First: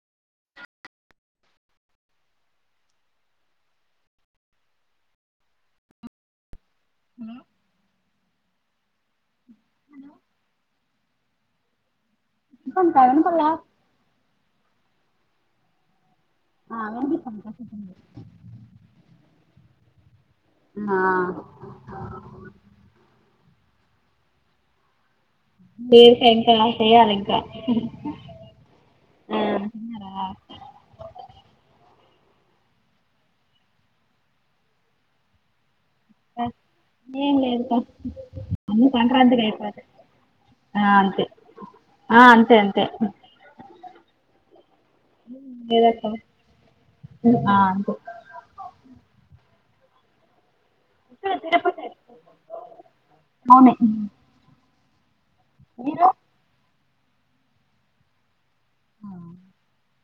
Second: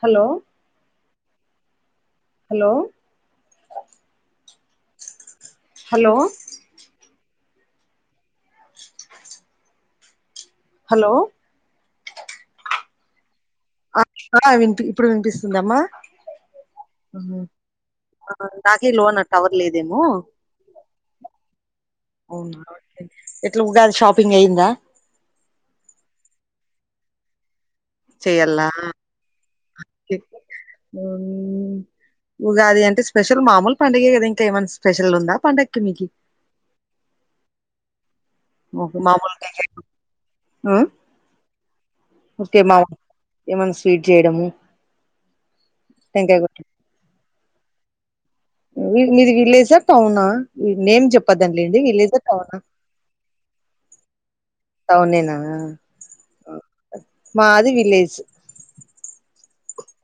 Hello hello hello అ hello hello పిస్తుందా అంటున్నా అబ్బా ఇప్పుడు వినిపిస్తుందమ్మా ఆ వినిపిస్తుంది నాకే లోనా టవర్ లేదేమో ఆ అవునా ఎట్లా ఉగాది షాపింగ్ అయిందా వేరు [unintelligible] చేయాల ఇంకా చెయ్యాలా తిన్నారా [unintelligible] హ్మ్మ్ ఉగాది అంటే స్పెషల్ మామూలు పంండగే కదా ఇంకా ఏమైన్నా స్పెషల్ ఉందా పంండగకి మీకి హే లేదు రా అం [unintelligible] సంక్రాంతికి మామూలుగా [unintelligible] ఆ అంతే ఆ అంతే ఓకే మా అంతే ఏమన్నా స్వీట్ చేయడము లేదక్క తెంకాయా కొట్టడం ఆ అంతే మీ మీది విలేజా టౌనా ఇ నేమ్ చెప్పదండి లేండి విలేజ్ ఎ లేదా టౌనా అవును టౌనేనా మీరు మాది విలేజ్ ఆ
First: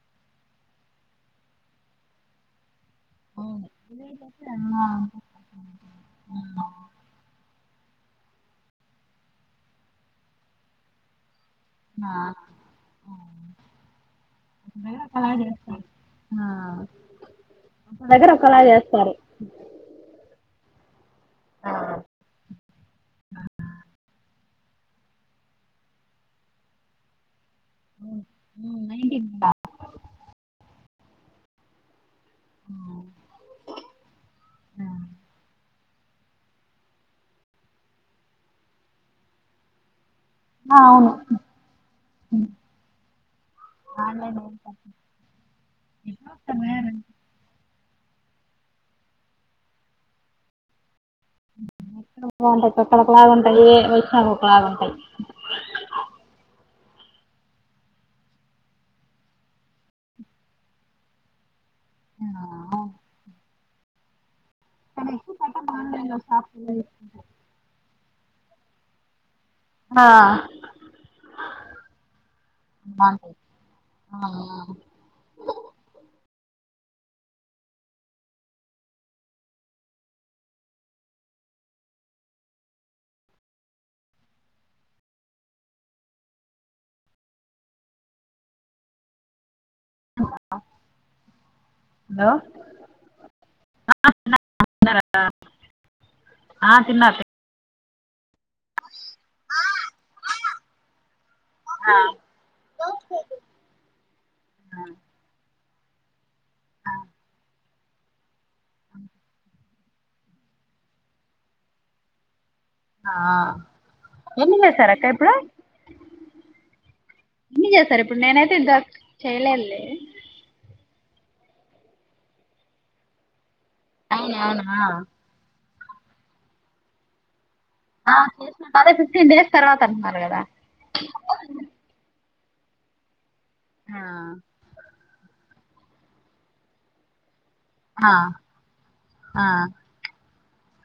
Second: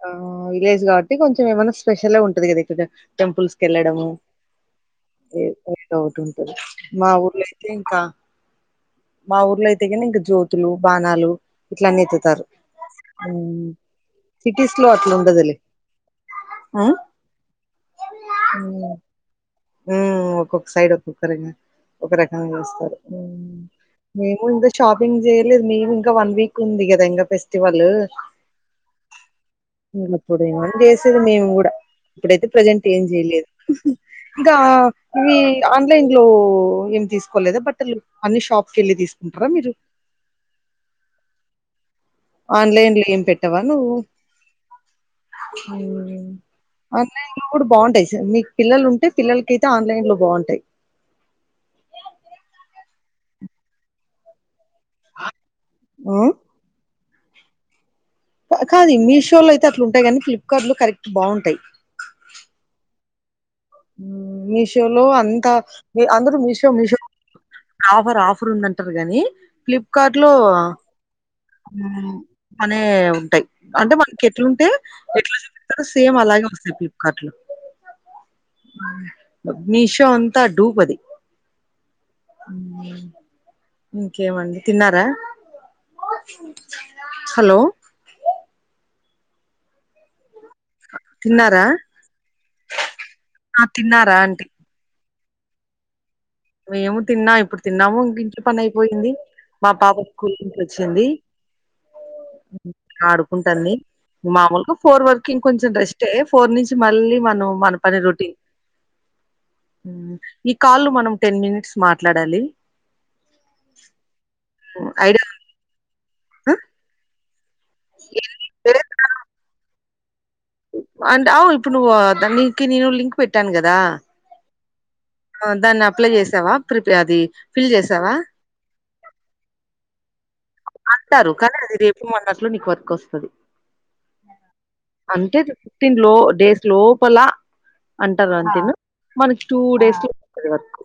ఆ విలేజ్ కాబట్టి కొంచెం ఏమన్నా స్పెషల్ గా ఉంటది కదా ఇక్కడ టెంపుల్స్కి అవును ఎళ్ళడము అదో ఒటి ఉంటది మా ఊర్లో ఇంకా మా ఊర్లో అయితే కానీ ఇంకా జ్యోతులు బాణాలు ఆ ఇట్లన్నెత్తుతారు ఆ [unintelligible] ఆ అ ఆ? [unintelligible] దగ్గర ఒకలా చేస్తారు ఉమ్ ఒక్కొక్క సైడ్ ఒక్కొక్క రంగా ఆ ఒక రకంగా చేస్తారు ముందూ షాపింగ్ చేయలేదు మేము ఇంకా వన్ వీక్ ఉంది కదా ఇంకాపి ఫెస్టివల్ నైన్టీన్ అప్పుడు ఏమన్నా చేసేది మేము కూడా ఇప్పుడైతే ప్రజెంట్ ఏం చెయలేదు ఇంకా ఇవి ఆన్లైన్ లో ఏమి తీసుకోలేదా బట్టలు అన్ని షాప్ కి ఎళ్ళి తీసుకుంటారా మీరు ఆ అవును ఆన్లైన్ లో ఏం పెట్టవా నువ్వు ఆన్లైన్ బాగుంటాయి ఉమ్ ఆన్లైన్ లో కూడా బాగుంట యి మీకు పిల్లలు ఉంటే పిల్లలకి అయితే ఆన్లైన్ లో బాగుంటాయి [unintelligible] అక్కడ ఒక్కలగా ఉంటాయి వచ్చినాక ఒకలాగా ఉంటాయి ఉ కాదు మీషో లో అయితే అట్లుంటాయి కానీ ఫ్లిప్కార్ట్ లో కరెక్ట్ బాగుంటాయి ఆ మీషోలో అంతా ఆన్లైన్ లో అందరు షాపింగ్ మీషో మీషో చేసుకుంటారు ఆఫర్ ఆఫర్ ఉందంటారు గాని ఆ ఫ్లిప్కార్ట్ లో హ్మ్మ్ అనే బాగుంటాయి ఉంటాయి అంటే మనకి ఎట్లుంటే ఎట్లా చెపిస్తారుో సేమ్ అలాగే ఫ్లిప్కట్ లో మీషో అంతా డుబ్ అది ఇంకేమండి తిన్నారా హలో అ తిన్నారా? ఉందా ఆ! తిన్నారా అంటి? [inaudible] ఆ మేము తిన్నా ఇప్పుడు తిన్నాము ఇంటి పని అయిపోయింది మా పాప స్కూల్ నుంచి వచ్చింది. ఆ ఆడుకుంటాంది మామూలుగా ఫోర్ వర్కి ఇంకొంచ్ డస్టే ఫోర్ నుంచి మళ్ళీ మనం మన పని రొటీ మ్మ్ ఈ కాల్ మనం టెన్ మినిట్స్ మాట్లాడాలి ఆ ఎన్ని జేసారక్క ఇప్పుడు అ ఇన్ని చేసారిప్పుడు నేనైతే దస్ చైలేలే అండ్ అవ్ ఇప్పుడు నువ్వు దానీకి నీను లింక్ పెట్టాను గద్ అవునవునా దాన్ని అప్లై చేసావా ప్రిపే అది ఫిల్ చేసావా ఆ చేసిన కాని ఫిఫ్టీన్ డేస్ తర్వాత అంటున్నారు గదా అంటారు కానీ అది రేపు మొన్నట్లు నీకు వర్క్ వస్తది ఆ అంటే ఫిఫ్టీన్ లో డేస్ లోపల ఆ అంటారు అంతను మనకి ఆ టూ డేస్ లో తది వర్కు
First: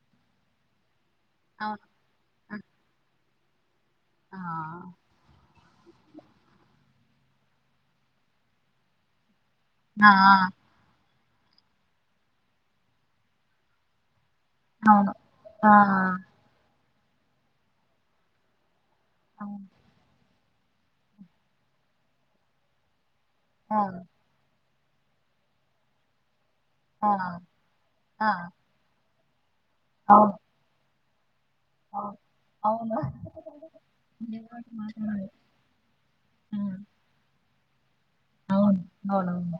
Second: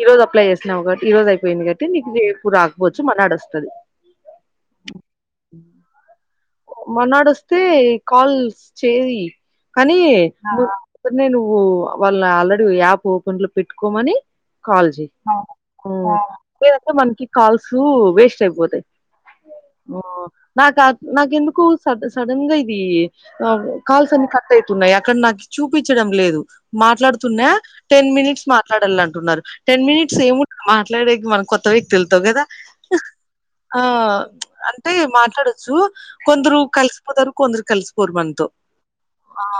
ఈ రోజు అప్లై చేసినావుగ ఈ రోజు అయిపోయింది అవును కాట్టి నీకు రేపు రాద్ మర్నాడొస్తది ఆ మనాడొస్తే ఈ కాల్స్ చేయి కనీ ఆ కనీ నువ్వు వాళ్ళని ఆల్రెడీ యాప్ ఓపెన్ లో పెట్టుకోమని కాల్జెయ్ అవును ఆ లేదతే మనకి కాల్స్ వేస్ట్ అయిపోతాయి అవును నాక నాకెందుకో సడ్ సడన్ గా ఇది ఆ కాల్స్ అన్ని కట్ అయితున్నయి అక్కడ నాకి చూపిచ్చడం లేదు ఆ మాట్లాడుతున్నా టెన్ ఆ మినిట్స్ మాట్లాడల అంటున్నారు టెన్ మినిట్స్ అవును ఏముం మాట్లాడేకి మన కొత్ త్త అవును వ్యక్తుల్తో గదా అవును ఆ నిలబడి అంటే మాట్లాడాలి మాట్లాడచ్చు కొందరు ఆ కలిసిపోతారు కొందరు కలిసిపోరు మనతో అవును అవునవును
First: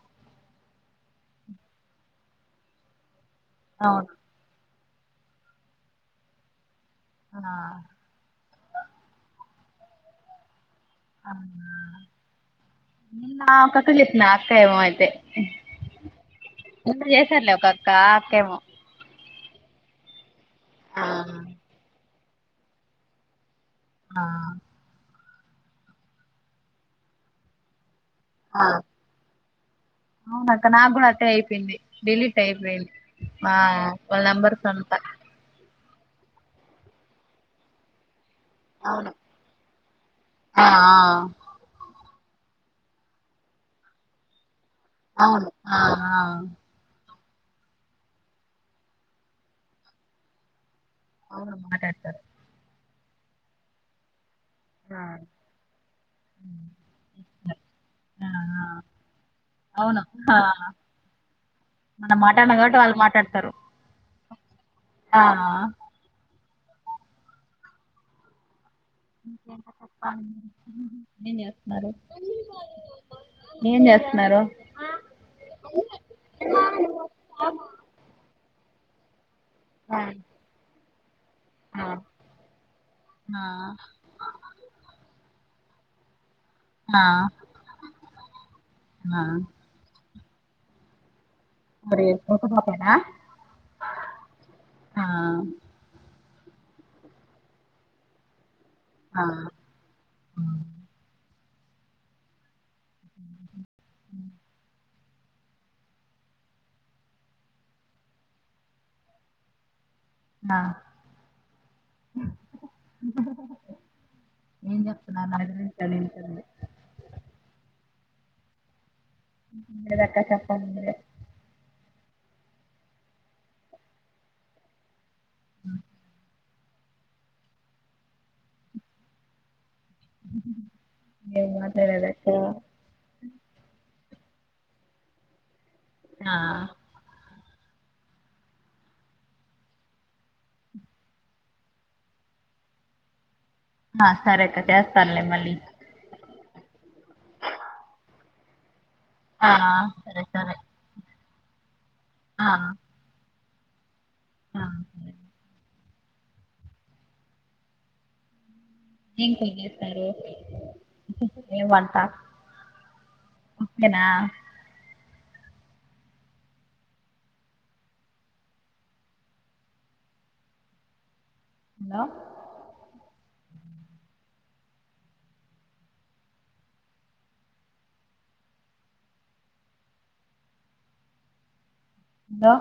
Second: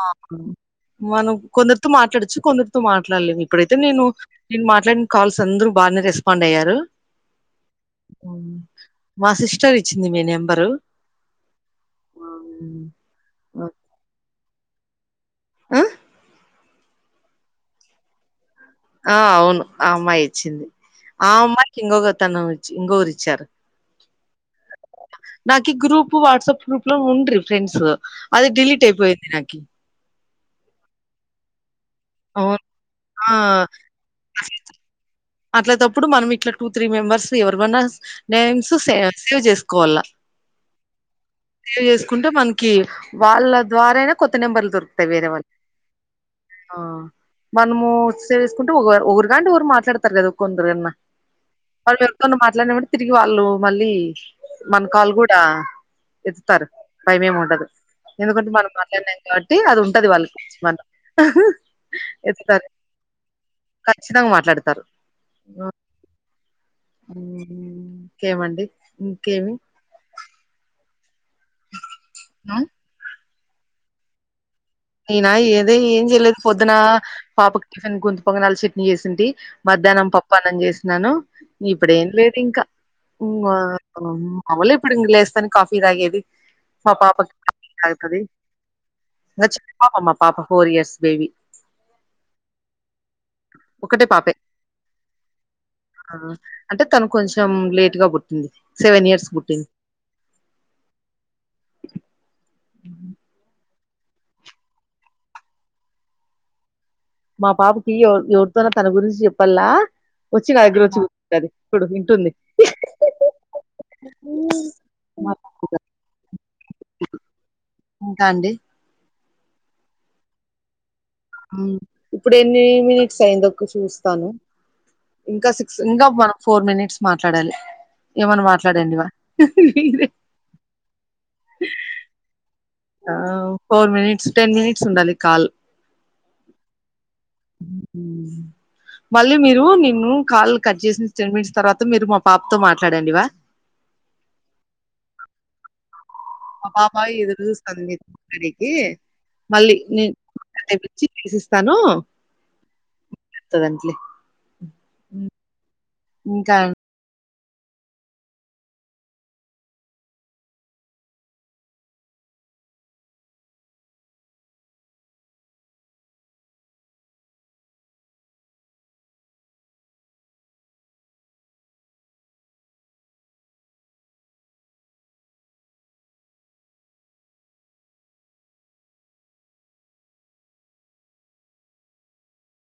మనం కొందరితో మాట్లాడచ్చు కొందరితో మాట్లాడలేము ఇప్పుడైతే నేను అవును నేను మాట్లాడి కాల్స్ అందరు బానే రెస్పాండ్ అయ్యారు ఆ బాసిస్ ఇచ్చింది మీ నెంబరు అవునా హ్మ్. ఆ నాకథ చెప్పిన అక్క ఏమో అయితే ఆ ఎంత చేశారలే ఒకక్క అక్కేమో ఆ అవును ఆ అమ్మాయే ఇచ్చింది, ఆ అమ్మాయికి ఇంగొగతను ఇచ్చి ఇంగోరిచ్చారు. ఆ నాకి గ్రూప్ వాట్సాప్ గ్రూప్ లో ఉండ్రి ఫ్రెండ్స్ అది ఆ డిలీట్ అయిపోయింది నాకి అవునక్క నాక్ గుడ అట్టే అయిపొయ్యింది డిలీట్ అవును అయిపొయింది ఆ వాళ్ నంబర్స్ అంత అట్లా తప్పుడు మనం ఇట్ల టూ త్రీ మెంబర్స్ ఎవరువన్నా నేమ్స్ అవును సేవెన్సే చేసుకోవల ఆ [inaudible] కుంటే మనకి వాళ్ళ ద్వారానే కొత్త నెంబర్లు దొరుకు టే ఆ వేరే వాళ్ అవును ఆ ఆ ఆ మనము సేవేసుకుంటే ఒక ఒకరుకాంటే ఒకరు మాట్లాడతారు గదా కొందరన్నా అవును మళ మాట్లాడతారు ఎరితోన్న మాట్లాడినప్పుడు తిరిగి వాళ్ళు మళ్ళీ మన ఆ కాలు గూడా ఎత్తుతారు భయమేముండదు ఆ ఎందుకంటే మనం ఆ మాట్లాడినాం కాట్టి అది అవును ఉంటది ఆ వాళ్ళకి మనం మనం మాట్లాడిన కాబట్టి వాళ్ళు మాట్లాడతారు ఖచ్చితంగా ఆ కేమండి ఇంకేటో [inaudible] ఏం చేస్తున్నారు ఏం చేస్తున్నారు అయనా ఏద ఏం చేయలేదు పొద్దున పాపకు టిఫిన్ గుంత పొంగనాలు చట్నీ చేసింటి ఆ మధ్యాహ్నం పప్పన్నం చేసినను ఆ ఇప్పుడేం లేదు ఇంకా ఆ మాములే ఇప్పుడు ఇంక లేస్తాను కాఫీ తాగేది మా ఆ పాప [unintelligible] తాగుతది ఆ ఆ మా పాప ఫోర్ ఇయర్స్ బేబీ అరేపనా పోతాడ ఒకటే పాపే ఆ ఆ అంటే తను కొంచెం లేటుగా పుట్టింది సెవెన్ ఆ ఇయర్స్ కి పుట్టింది అ మా పాపకి ఎవరు ఎవరితోన తన గురించి చెప్పల్లా వచ్చి ఆ నా దగ్గర వచ్చి అది ఇప్పుడు ఇంటుంది ఏం చెప్తున్నారు వింటాంది వింటాంది ఇంకా అండి ఏం లేదక్క చెప్పాలి నువ్వే ఆ ఇప్పుడు ఎన్ని మినిట్స్ అయిందొ ఒక చూస్తాను ఇంకా సిక్స్ ఇంకా మనం ఫోర్ మినిట్స్ మాట్లాడాలి ఏమన్నా మాట్లాడండి ఇవా ఏం మాట్లాడలేదక్క ఆ ఫోర్ మినిట్స్ టెన్ మనిట్స్ ఉండాలి కాల్ ఆ ఉ ఊ మళ్ళీ మీరు నిన్ను కాల్ కట్ చేసిిన టెన్ మినిట్స్ తర్వాత మీరు మా పాపతో మాట్లాడండివా ఆ సరే అక్క చేస్తాలే మళ్ళీ మా పాప ఎదురు చూస్తంది మాట్లాడనీకి ఆ మళ్ళీ సరే సరే ఉ విశిస్తాను ఆ ఇత్తదంట్లె ఆ సరే. ఇంకా ఏం కూర చేసారు ఏ వంట ఓకేనా హలో దా